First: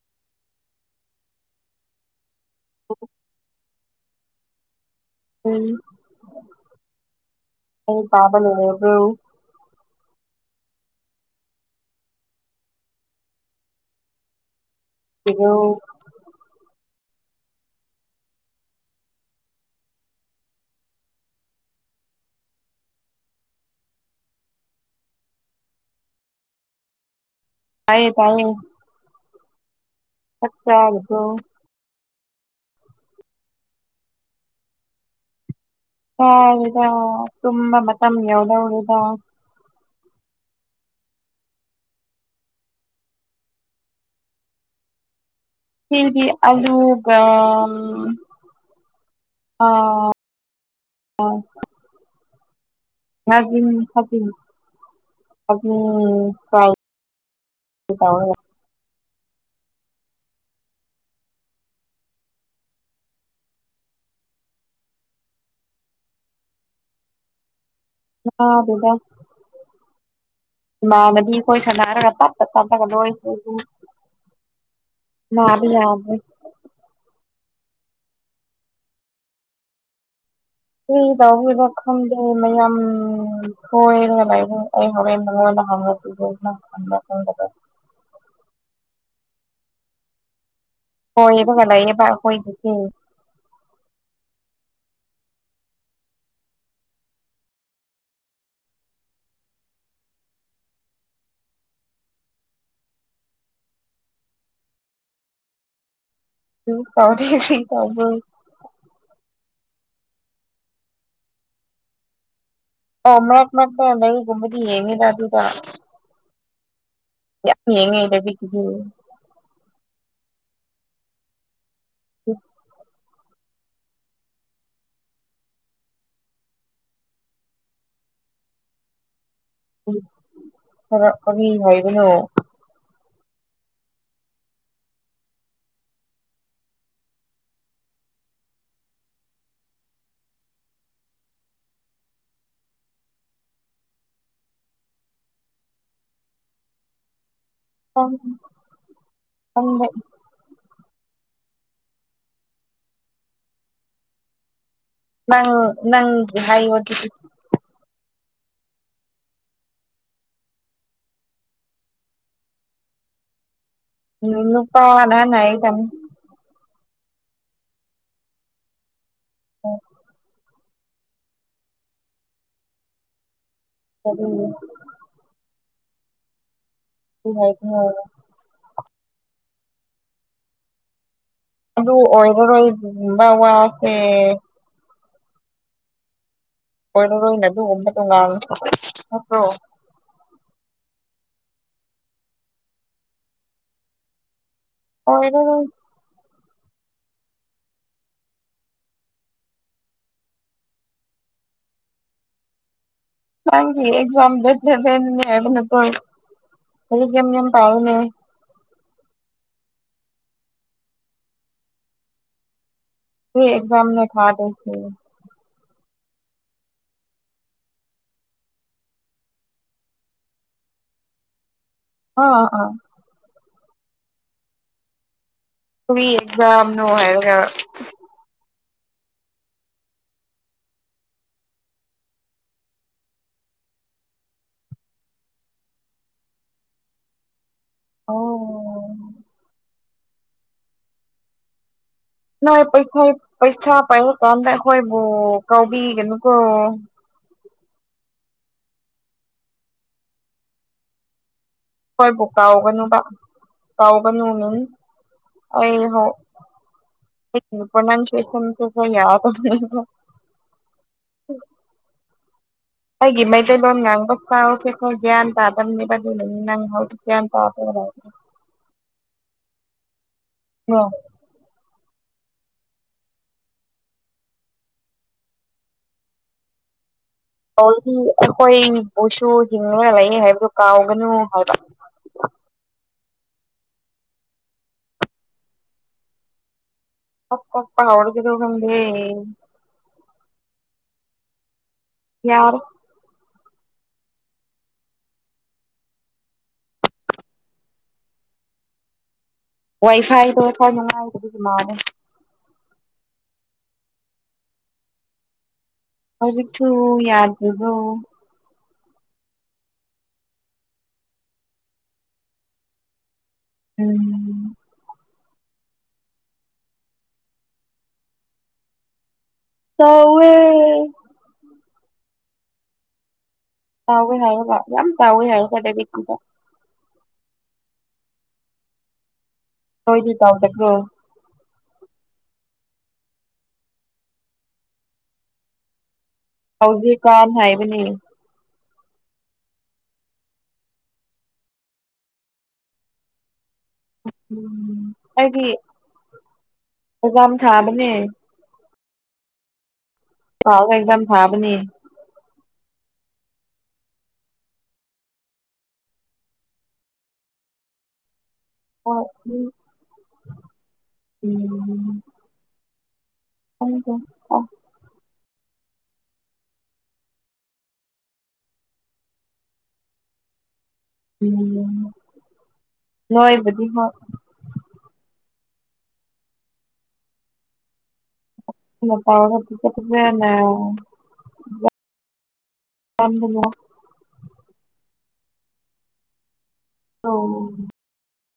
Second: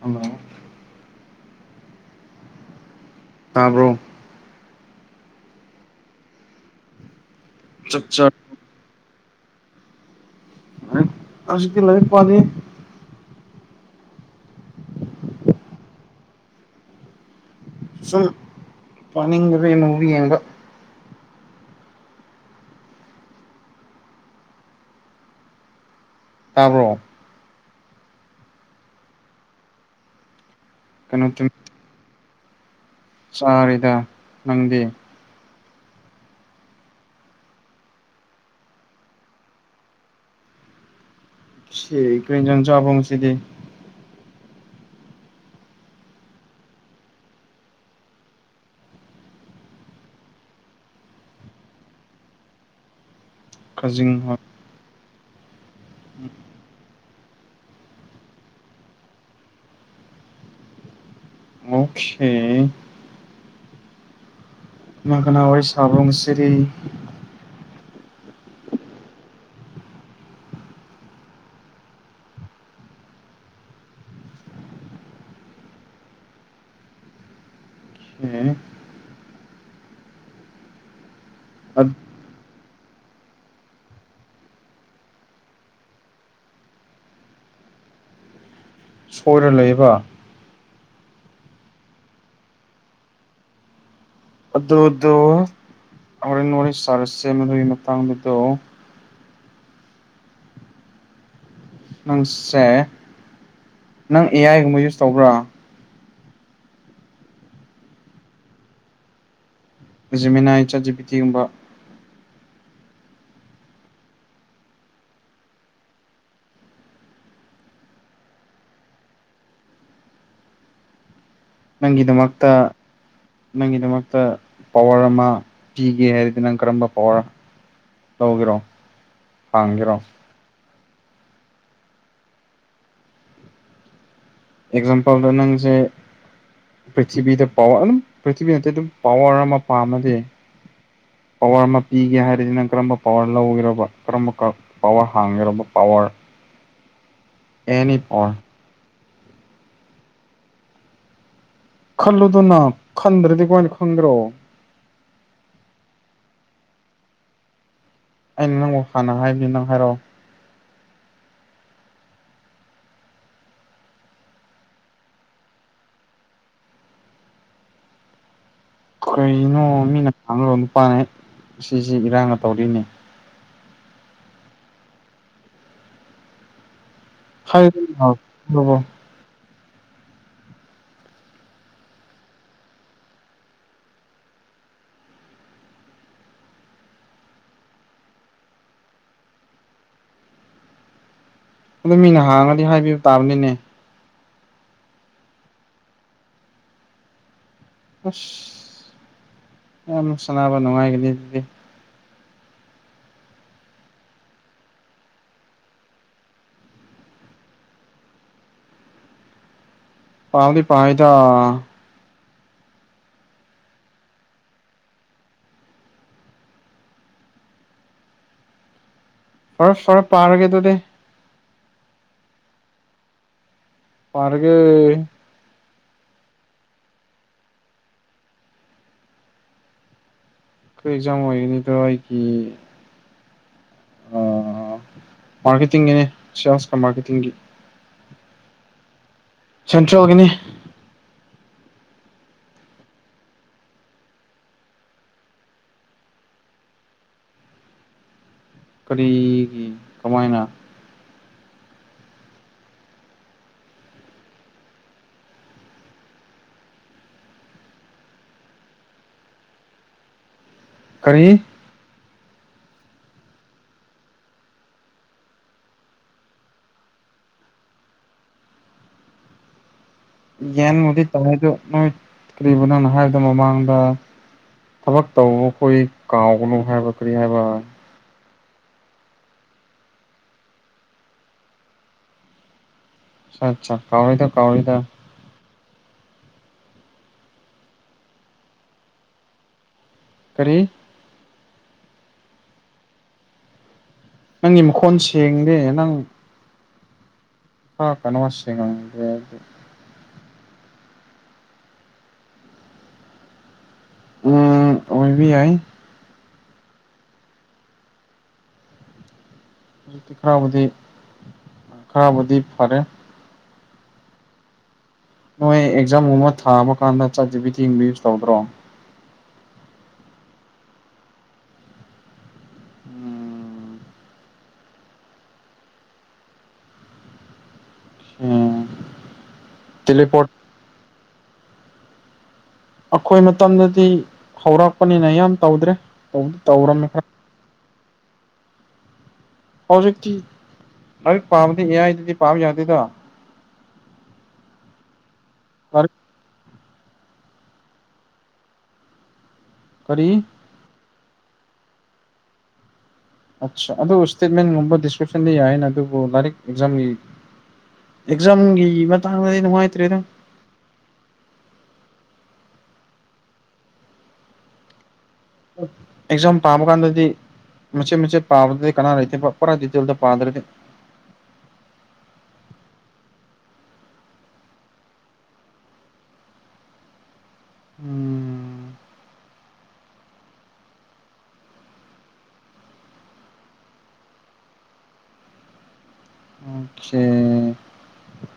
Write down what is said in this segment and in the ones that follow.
hello ꯑꯣ ꯇꯥꯕ꯭ꯔꯣ ꯎꯝ ꯅꯪ ꯆꯥꯛ ꯆꯥ ꯄꯥꯕ ꯂꯣꯢꯔꯕ꯭ꯔꯣ ꯑꯁ ꯍꯧꯖꯤꯛꯇꯤ ꯂꯥꯢꯔꯤꯛ ꯄꯥꯗꯦ ꯀꯩꯅꯣ ꯁꯨꯝ ꯄꯅꯤꯡꯗꯕꯩ ꯃꯨꯕꯤ ꯌꯦꯡꯕ ꯇꯥꯕ꯭ꯔꯣ ꯇꯥꯏꯌꯦ ꯇꯥꯏꯌꯦ ꯆꯥꯛ ꯆꯥꯔꯕ꯭ꯔꯣ ꯆꯥꯔꯤꯗ ꯅꯪꯗꯤ ꯆꯥꯔꯦꯗ ꯇꯨꯝꯕ ꯃꯇꯝ ꯌꯧꯗꯣꯔꯦꯗ ꯁꯤ ꯀꯩ ꯍꯦꯡꯖꯥꯡ ꯆꯥꯕ꯭ꯔꯣ ꯉꯁꯤꯗꯤ ꯑꯩꯕꯨꯗꯤ ꯑꯂꯨꯒ ꯑ ꯈꯖꯤꯡ [inaudible] ꯍꯣꯏ ꯇꯥꯎꯔꯒ ꯃꯣꯛꯈꯦ ꯀꯅꯥ ꯀꯅꯥ ꯋꯥꯔꯤ ꯁꯥꯕ꯭ꯔꯣ ꯉꯁꯤꯗꯤ ꯑ ꯑꯗꯨꯗ ꯏꯃꯥꯗꯗꯤ ꯑꯩꯈꯣꯏ ꯁꯥꯟꯅꯔꯒ ꯇꯠꯠꯇ ꯇꯥꯊꯒ ꯂꯣꯏꯈ ꯅꯕꯤ ꯌꯥꯕ ꯑꯦ ꯁꯤ ꯇꯧꯕ ꯑꯠ ꯈꯪꯗꯦ ꯃꯌꯥꯝ ꯊꯣꯏꯔꯒ ꯂꯩ ꯑꯩ ꯍꯣꯔꯦꯟꯉꯣꯟꯗ [unintelligible] ꯑꯟꯑꯣꯗꯤꯕꯜ ꯁꯣꯏꯔ ꯂꯩꯕ ꯍꯣꯏ ꯑꯗꯨꯒ ꯂꯌꯦꯕ ꯑꯩꯈꯣꯏꯒꯤꯖꯨ ꯑꯗꯨꯗꯣ ꯍꯣꯔꯦꯟ ꯅ ꯋꯥꯔꯤꯣꯔ ꯁꯥꯔꯁ ꯑꯗꯨꯒꯤ ꯃꯇꯥꯡꯗꯨꯗꯣ ꯅꯪ ꯁꯦ ꯅꯪ ꯑꯦ ꯑꯥꯏꯒꯨꯝꯕ ꯌꯨꯁ ꯇꯧꯕ꯭ꯔꯥ ꯀꯥꯎꯗ ꯇꯕꯨ ꯖꯃꯤꯅꯥꯏ ꯆꯠꯖꯕꯤꯇꯤꯒꯨꯝꯕ ꯑꯣꯃꯔꯠ ꯃꯥꯗ ꯑꯗꯔꯤ ꯨꯝꯕꯗꯤ ꯌꯦꯡꯃꯤ ꯂ ꯑꯗꯨꯗ ꯌꯥꯝ ꯌꯦꯡꯉ ꯂꯩꯕꯤ ꯅꯪꯒꯤꯗꯃꯛꯇ ꯅꯪꯒꯤꯗꯃꯛꯇ ꯄꯋꯥꯔ ꯑꯃ ꯄꯤꯒꯦ ꯍꯥꯏꯔꯗꯤ ꯅꯪ ꯀꯔꯝꯕ ꯄꯋꯥꯔ ꯂꯧꯒꯦꯔꯣ ꯍꯥꯡꯒꯦꯔꯣ ꯈꯔ ꯀꯔꯤ ꯅꯣꯏꯕꯅꯣ ꯑꯦꯛꯖꯥꯝꯄꯜꯗ ꯅꯪꯁꯦ ꯄ꯭ꯔꯤꯊꯤꯕꯤꯗ ꯄꯋꯥꯔ ꯑꯗꯨꯝ ꯄ꯭ꯔꯤꯊꯤꯕꯤ ꯅꯠꯇꯦ ꯑꯗꯨꯝ ꯄꯋꯥꯔ ꯑꯃ ꯄꯥꯝꯃꯗꯤ ꯄꯋꯥꯔ ꯑꯃ ꯄꯤꯒꯦ ꯍꯥꯏꯔꯁꯤꯅꯪ ꯀꯔꯝꯕ ꯄꯋꯥꯔ ꯂꯧꯒꯦꯕ ꯀꯔꯝꯕ ꯄꯋꯥꯔ ꯍꯥꯡꯒꯦꯕ ꯄꯋꯥꯔ ꯑꯦꯅꯤꯅꯤꯄꯣꯔ ꯑꯪꯕ ꯈꯜꯂꯨꯗꯅ ꯈꯟꯗ꯭ꯔꯗꯤ ꯀꯃꯥꯏꯅ ꯈꯪꯈ꯭ꯔꯣ ꯅꯪ ꯅꯪ ꯍꯥꯏ ꯑꯣꯏ ꯑꯩꯅ ꯅꯪꯕꯨ ꯍꯥꯟꯅ ꯍꯥꯏꯕꯅꯤ ꯅꯪ ꯍꯥꯏꯔꯛꯑꯣ ꯂꯅꯨꯄꯥ ꯑꯅ ꯅꯥꯏ ꯇꯃꯣ ꯀꯔꯤꯅꯣ ꯃꯤꯅ ꯈꯥꯡꯉꯂꯣ ꯅꯨꯄꯥꯅ ꯍꯦꯛ ꯁꯤꯁꯤ ꯏꯔꯥꯡꯅ ꯇꯧꯔꯤꯅꯦ ꯑꯗꯨ ꯍꯥꯏꯕꯅꯣ ꯑꯟꯏꯟꯇꯦꯜꯂꯤꯖꯦꯕꯜ ꯑꯗꯨ ꯑꯣꯏꯔꯔꯣꯏ ꯋꯥꯁꯦ ꯑꯣꯏꯔꯔꯣꯏꯅ ꯑꯗꯨꯒꯕ ꯇꯉ ꯅꯠꯇ꯭ꯔꯣ ꯑꯗꯨ ꯃꯤꯅ ꯍꯥꯡꯉꯗꯤ ꯍꯥꯏꯕꯤꯕ ꯇꯥꯕꯅꯤꯅꯦ ꯑꯣꯏꯔꯔꯣꯏ ꯑꯁ ꯌꯥꯝ ꯁꯅꯥꯅꯕ ꯅꯨꯡꯉꯥꯏꯒꯅꯤ ꯑꯗꯨꯗꯤ ꯍꯥꯡꯒꯤ ꯑꯦꯛꯖꯥꯝ ꯗꯠꯇꯦꯅꯦ ꯍꯥꯏꯕꯅ ꯍꯧꯒꯝ ꯌꯥꯝ ꯄꯥꯔꯅꯦ ꯄꯥꯗꯤ ꯄꯥꯏꯗ ꯑꯦꯖꯝ ꯊꯥꯗꯁꯤ ꯐꯔ ꯐꯔ ꯄꯥꯔꯒꯦ ꯑꯗꯨꯗꯤ ꯑꯥ ꯑꯥ ꯄꯥꯔꯒꯦ ꯑꯟꯏꯟꯇꯦꯜꯂꯤꯖꯦꯕꯜ ꯑꯟꯏꯟꯇꯦꯜꯂꯤꯖꯦꯕꯜ ꯑ ꯃꯔꯀꯦꯇꯤꯡꯅꯦꯁ ꯀ ꯃꯥꯔꯀꯦꯇꯤꯡꯒꯤ ꯑꯣ ꯁꯦꯟꯇ꯭ꯔꯦꯜꯒꯤꯅꯤ ꯅꯣꯏꯩꯈ ꯄꯩꯁꯥ ꯄꯥꯏꯔꯛꯀꯥꯟꯗ ꯑꯩꯈꯣꯏꯕꯨ ꯀꯥꯎꯕꯤ ꯀꯅꯨꯀꯣ ꯀꯔꯤꯒꯤ ꯀꯃꯥꯏꯅ ꯍꯣꯏꯕꯨ ꯀꯥꯎꯒꯅꯨꯕ ꯀꯥꯎꯒꯅꯨ ꯃꯤꯟ ꯑ ꯍꯣꯏ ꯄ꯭ꯔꯣꯅꯥꯎꯟꯁꯤꯌꯦꯁꯟꯁꯨ ꯌꯥ ꯈꯔꯤ ꯑꯩꯒꯤ ꯃꯩꯇꯩꯕ ꯅꯪꯕꯦꯒ ꯒꯤꯌꯥ ꯇꯕꯅꯤꯕ ꯅꯪ ꯒꯤꯌꯥ ꯇ ꯑꯣ [unintelligible] [unintelligible] ꯍꯧꯖꯤꯛꯇꯤ ꯋꯦꯕꯨꯗꯤ ꯇꯣꯔꯣꯗꯣ ꯅꯣꯏ ꯀꯔꯤꯕ ꯅꯪꯅꯣ ꯍꯥꯏꯗ ꯃꯃꯥꯡꯗ ꯊꯕꯛ ꯇꯧꯕꯈꯣꯏ ꯀꯥꯎꯒꯅꯨ ꯍꯥꯏꯕ ꯄꯈ꯭ꯔꯤ ꯍꯥꯏꯕ ꯑꯩꯈꯣꯏꯕꯨꯁꯨ ꯍꯤꯡꯉꯒ ꯂꯩꯅꯤ ꯍꯥꯏꯕꯗꯨ ꯀꯥꯎꯒꯅꯨ ꯍꯥꯏꯕ ꯀꯥꯎꯔꯤꯗ ꯀꯥꯎꯔꯤꯗ ꯀꯞ ꯀꯞ ꯄꯥꯎꯔꯒꯔꯣ ꯈꯗ ꯀꯔꯤ ꯌꯥꯔ ꯅꯪꯒꯤ ꯃꯈꯣꯟ ꯁꯦꯡꯗꯦ ꯅꯪ ꯍ ꯀꯅꯃꯁꯦꯡ ꯉꯦ ꯋꯥꯏ ꯐꯥꯏꯗ ꯐꯅꯨꯡꯉꯥꯏꯗꯗꯤꯃꯦ ꯎꯝ ꯑꯣꯏꯕꯤ ꯍꯥꯏ ꯍꯧꯖꯤꯛꯁꯨ ꯌꯥꯗꯕꯨꯣ ꯍꯧꯖꯤꯛꯇꯤ ꯈꯔꯕꯨꯗꯤ ꯈꯔꯕꯨꯗꯤ ꯐꯔꯦ ꯎꯝ ꯅꯣꯏ ꯑꯦꯛꯖꯥꯝꯒꯨꯝ ꯑꯃ ꯊꯥꯕ ꯀꯥꯟꯗ ꯆꯠꯇꯗꯕꯤ ꯊꯤꯡꯕꯤꯌꯨ ꯇꯧꯗ꯭ꯔꯣ ꯎꯋꯦ ꯇꯥꯎ ꯍꯥꯏꯒ ꯌꯥꯝ ꯇꯥꯎ ꯍꯥꯏꯒꯗꯕꯇ ꯎꯝ ꯍꯣꯏꯗꯤ ꯇꯦꯂꯤꯄꯣꯔꯠ ꯇꯗꯈ꯭ꯔꯣ ꯑꯩꯈꯣꯏ ꯃꯇꯝꯗꯗꯤ ꯍꯧꯔꯛꯄꯅꯤꯅ ꯌꯥꯝ ꯇꯧꯗ꯭ꯔꯦ ꯇꯧꯔꯝꯃꯦ ꯍꯧꯖꯤꯛꯀꯥꯟ ꯍꯥꯏꯕꯅꯦ ꯍꯧꯖꯤꯛꯇꯤ ꯍꯧꯖꯤꯛ ꯄꯥꯝꯗꯤ ꯌꯥꯌꯥꯗꯨꯗꯤ ꯄꯥꯝ ꯌꯥꯗꯦꯗ ꯎꯝ ꯑꯩꯗꯤ ꯂꯥꯏꯔꯤꯛ ꯑꯦꯛꯖꯥꯝ ꯊꯥꯕꯅꯦ ꯀꯔꯤ ꯊꯥꯎ ꯑꯦꯗꯝꯝ ꯊꯥꯕꯅꯤ ꯑ ꯑꯗꯨ ꯏꯁꯇꯦꯠꯃꯦꯟꯒꯨꯝꯕ ꯗꯤꯁꯀ꯭ꯔꯤꯞꯁꯟꯗ ꯌꯥꯏꯅ ꯑꯗꯨꯕꯨ ꯂꯥꯏꯔꯤꯛ ꯑꯦꯛꯖꯥꯝꯒꯤ ꯑꯦꯛꯖꯝꯒꯤ ꯍꯣꯏ ꯃꯇꯥꯡꯗꯗꯤ ꯅꯨꯡꯉꯥꯏꯇ꯭ꯔꯦꯗꯪ ꯎ ꯍ ꯑ ꯑꯦꯛꯖꯥꯝ ꯄꯥꯕ ꯀꯥꯟꯗꯗꯤ ꯃ ꯎꯆꯆꯦ ꯃ ꯎꯆꯆꯦ ꯄꯥꯕꯗ ꯀꯅꯥ ꯂꯩꯇꯔꯗꯤꯗꯤꯗ ꯄꯥꯗꯦ ꯎꯝ ꯅꯣꯏꯕꯗꯤ ꯍ ꯎꯝ ꯇꯧꯔꯒ ꯐꯖ ꯅ ꯀꯝꯗꯣ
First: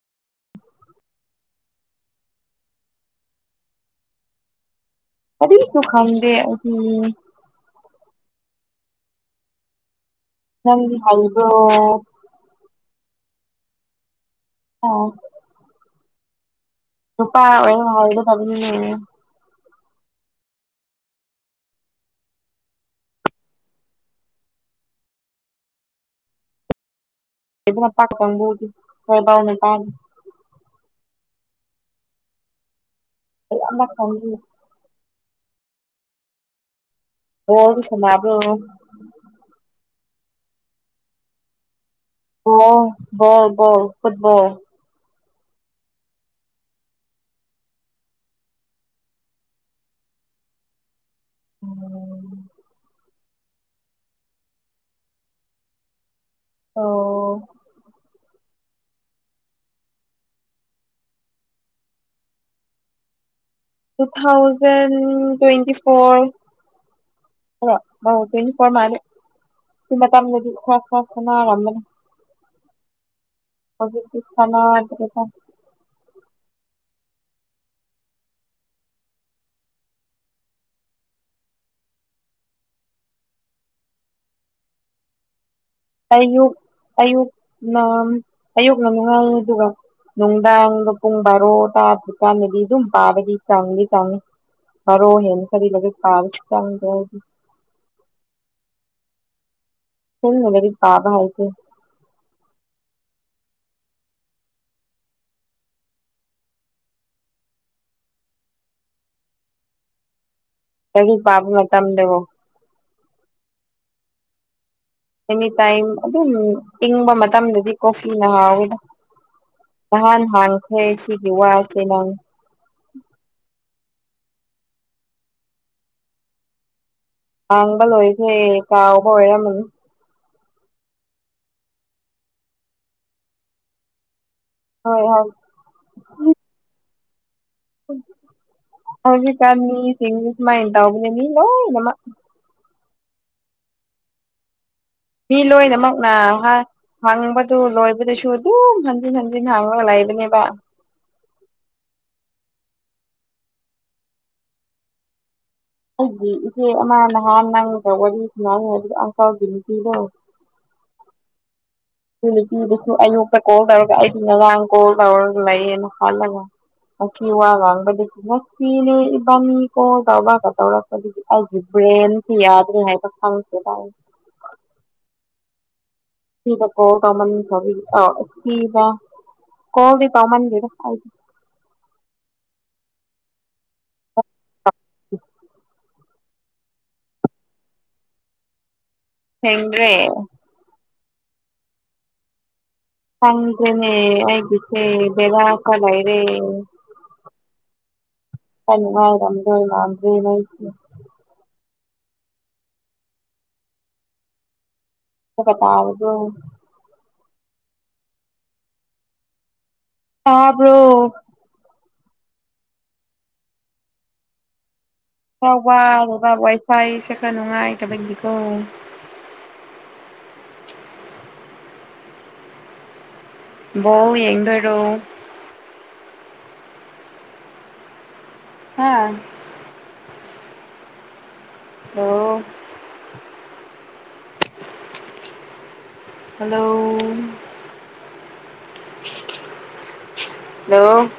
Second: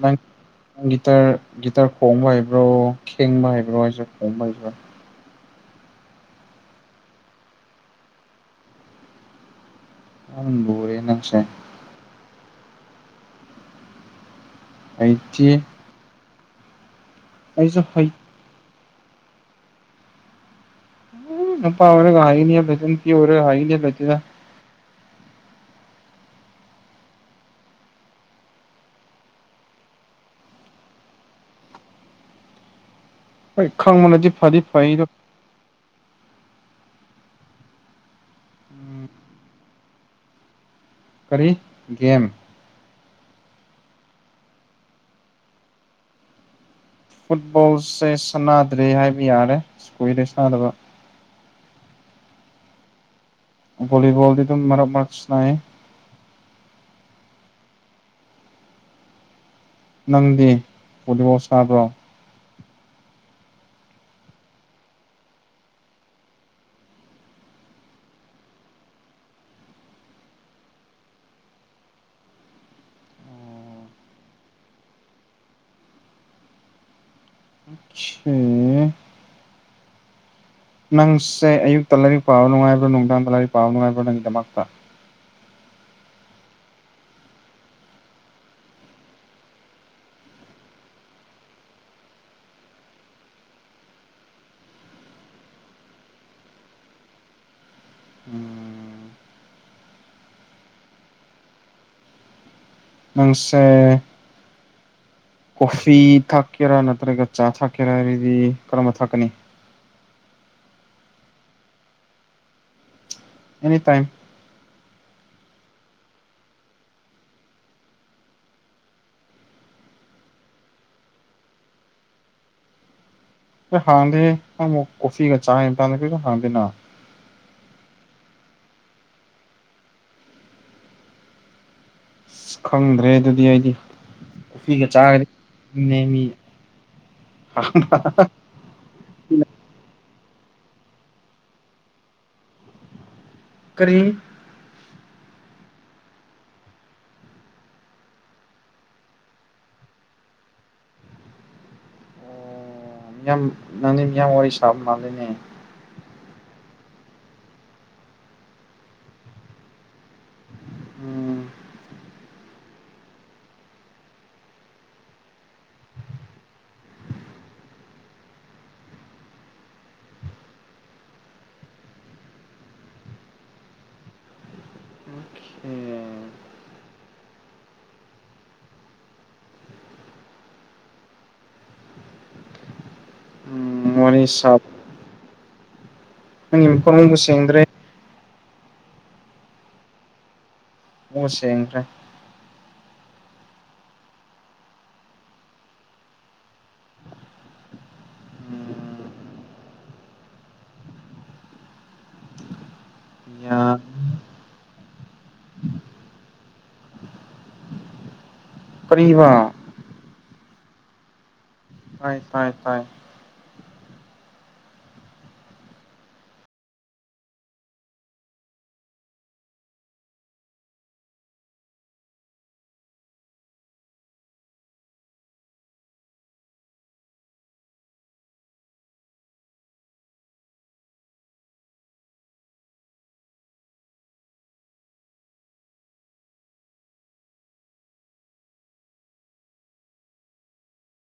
ꯅꯪ ꯒꯤꯇꯔ ꯒꯤꯇꯥꯔ ꯈꯣꯡꯕ ꯍꯕ꯭ꯔꯣ ꯈꯦꯡꯕ ꯍꯥꯏꯕ꯭ꯔꯣ ꯍꯥꯏꯁꯦ ꯈꯣꯡꯕ ꯍꯕ꯭ꯔꯥ ꯑꯔꯤꯁꯨꯨ ꯈꯪꯗꯦ ꯑ ꯌꯥꯝ ꯂꯨꯔꯦ ꯅꯪꯒꯤ ꯅꯪꯁꯦ ꯍꯜꯒꯣ ꯑ ꯀꯩꯆꯦ ꯅꯨꯄꯥ ꯑꯣꯏ ꯋꯥꯜꯗ ꯇꯅꯤ ꯎꯝ ꯑꯔ ꯀ ꯄꯔ ꯀ ꯄꯗ ꯅ ꯄ ꯇꯪꯝꯕꯗꯤ ꯍ ꯇꯥꯎꯅ ꯀꯥꯗ ꯑꯩ ꯑꯃ ꯈꯪ ꯃꯅꯖꯤ ꯈꯪꯗꯦ ꯐꯥꯗꯤ ꯐꯗ ꯍ ꯑꯗꯨ ꯁꯃꯕ꯭ꯔꯣ ꯈꯔꯤ ꯑꯣ ꯕꯣꯜ ꯕꯣꯜ ꯐꯨꯠꯕꯣꯜ ꯐꯨꯠꯕꯣꯜꯁꯦ ꯁꯥꯟꯅꯗ꯭ꯔꯦ ꯍꯥꯏꯕ ꯌꯥꯔꯦ ꯀꯨꯏꯔꯦ ꯁꯥꯟꯅꯗꯕ ꯎꯝ ꯕꯣꯂꯤꯕꯣꯜꯗꯤ ꯑꯗꯨ ꯃꯔꯛ ꯃꯔꯛꯇ ꯁ ꯑꯣ ꯅꯪꯗꯤ ꯚꯣꯂꯤꯕꯣꯜ ꯁꯥꯕ꯭ꯔꯣ ꯇꯨ ꯊꯥꯎꯖꯟ ꯇ꯭ꯋꯦꯟꯇꯤ ꯐꯣꯔ ꯍ ꯀꯔ ꯃꯥꯅꯤꯦ ꯁꯤ ꯃꯇꯝꯗꯗꯤ ꯈꯔ ꯈꯔ ꯈ ꯅꯥꯔꯝꯕꯅꯤ ꯑꯣ ꯑꯣꯀꯦ ꯊꯅꯗꯗ ꯑ ꯅꯪꯁꯦ ꯑꯌꯨꯛꯇ ꯂꯥꯏꯔꯤꯛ ꯄꯥꯕ ꯅꯨꯡꯉꯥꯏꯕ꯭ꯔꯣ ꯅꯨꯡꯗꯥꯡꯗ ꯂꯥꯏꯔꯤꯛ ꯄꯥꯕ ꯅꯨꯡꯉꯥꯏꯕ꯭ꯔꯣ ꯅꯪꯒꯤꯗꯃꯛꯇ ꯑꯌꯨꯛ ꯑꯌꯨꯛꯅ ꯑꯌꯨꯛꯅ ꯅꯨꯡꯉꯥꯜꯂꯤ ꯑꯗꯨꯒ ꯅꯨꯡꯗꯥꯡꯗꯣ ꯄꯨꯡ ꯕꯥꯔꯣ ꯇꯥꯗ꯭ꯔꯤꯀꯥꯟꯗꯗꯤ ꯑꯗꯨꯝ ꯄꯥꯔꯗꯤ ꯆꯥꯡꯗꯤ ꯆꯪꯏꯤ ꯃꯔ ꯑꯣꯏ ꯍꯦꯅꯤ ꯈꯔꯤ ꯂꯒꯦ ꯀꯥꯔ ꯆꯪ ꯎꯝ ꯐꯨꯝ ꯅꯂꯕꯤ ꯄꯥꯕ ꯍꯥꯏꯛꯇ ꯉꯪꯁ ꯀꯣꯐꯤ ꯊꯥꯛꯀꯦꯔꯥ ꯅꯠꯇ꯭ꯔꯒ ꯆꯥ ꯊꯥꯛꯀꯦꯔꯥ ꯍꯥꯏꯔꯗꯤ ꯀꯔꯝꯕ ꯊꯥꯛꯀꯅꯤ ꯀꯔꯤ ꯄꯥꯕ ꯃꯇꯝꯗꯨꯕꯨꯣ ꯑꯦꯅꯤ ꯇꯥꯏꯝ ꯑꯦꯅꯤ ꯇꯥꯏꯝ ꯑꯗꯨꯝ ꯏꯪꯕ ꯃꯇꯝꯗꯗꯤ ꯀꯣꯐꯤꯅ ꯍꯥꯎꯋꯤꯗ ꯅꯍꯥꯟ ꯍꯥꯡꯈ꯭ꯔꯦ ꯁꯤꯒꯤ ꯋꯥꯁꯦ ꯅꯍꯥꯟ ꯍꯥꯡꯗꯦ ꯑꯃꯨꯛ ꯀꯣꯐꯤꯒ ꯆꯥꯥꯡꯗ ꯍꯥꯡꯗꯦꯅ ꯍꯥꯡꯕ ꯂꯣꯏꯈ꯭ꯔꯦ ꯀꯥꯎꯕ ꯑꯣꯏꯔꯝꯃꯅꯤ ꯑꯁ ꯈꯪꯗ꯭ꯔꯦ ꯑꯗꯨꯗꯤ ꯑꯩꯗꯤ ꯀꯐꯤꯒ ꯍꯣꯏ ꯆꯥꯒꯗꯤ ꯍꯣꯏ ꯅꯦꯝꯃꯤ ꯍꯧꯖꯤ ꯀꯅꯤ ꯏꯁ ꯃꯥ ꯏꯟ ꯇꯕ ꯃꯤ ꯂꯧ ꯀꯔꯤ ꯃꯤ ꯂꯣꯏꯅꯃꯛꯅ ꯍꯪꯕꯗꯨ ꯂꯣꯏꯕꯗꯨꯁꯨ ꯑꯗꯨꯝ ꯍꯟꯖꯤꯟ ꯍꯟꯖꯤꯟ ꯍꯥꯡꯉꯒ ꯂꯥꯏ ꯅꯦꯕ ꯑꯣ ꯃꯤꯌꯥꯝ ꯅꯪꯗꯤ ꯃꯤꯌꯥꯝ ꯋꯥꯔꯤ ꯁꯥꯕ ꯃꯥꯜꯂꯤꯅꯦ ꯑꯩꯒꯤ ꯏꯆꯦ ꯑꯃ ꯅꯍꯥꯟ ꯅꯪꯒ ꯋꯥꯔꯤ ꯁꯅꯏ ꯑꯗꯨꯒ ꯑꯪꯀꯜꯒꯤ ꯅꯨꯄꯤꯗꯣ ꯎꯝ ꯑꯗꯨ ꯅꯨꯄꯤꯗꯨꯁꯨ ꯑꯌꯣꯛꯛꯇ ꯀꯣꯜ ꯇꯧꯔꯒ ꯑꯩꯁꯨ ꯉꯔꯥꯡ ꯀꯣꯜ ꯇꯧꯔꯒ ꯂꯩꯌꯦꯅ ꯈꯜꯂꯒ ꯍꯁꯤ ꯋꯥꯒ ꯍꯪꯕꯁꯤꯅꯦꯕꯅꯤ ꯀꯣ ꯇꯕ ꯇꯧꯔꯄꯕ꯭ꯔ ꯇ꯭ꯔꯦꯦꯟꯁꯤ ꯌꯥꯗ ꯍꯥꯏ ꯇ ꯈꯦ ꯇ ꯎꯝ ꯗ ꯀꯣ ꯀꯃꯅꯤ ꯑꯗ ꯀꯣꯜꯗ ꯄ ꯃꯟꯖꯗ [unintelligible] ꯃꯅꯤ ꯁꯥꯞ ꯅꯪ ꯏ ꯐꯣꯔ ꯃꯕꯨꯁꯦꯡꯗ꯭ꯔꯦ ꯊꯦꯡꯡ꯭ꯔꯦ ꯑꯣ ꯁꯦꯡ꯭ꯔꯦ ꯈꯗ꯭ꯔꯅꯦ ꯑꯩꯒꯤꯁꯦ ꯂ ꯀꯂꯥꯏꯔꯦ ꯀꯅꯤ ꯎꯝ ꯋꯥꯥꯏ ꯔꯝꯖ ꯃꯥꯗꯑꯣ ꯅ ꯌꯥ ꯄꯇꯥꯒ ꯀꯕ ꯍꯥꯥꯕ꯭ꯔꯣ ꯍ ꯍ ꯍ ꯔꯥꯎꯕ ꯑꯕ ꯋꯥꯏꯐꯥꯏ ꯁꯦꯀ꯭ꯔ ꯅꯉꯥꯏ ꯇꯕꯗꯤ ꯀꯧꯕ ꯑ ꯕꯣꯜ ꯌꯦꯡꯗꯣꯏꯔꯣ ꯍꯥꯥ ꯑꯣ ꯍꯜꯂꯣ ꯍꯂꯣ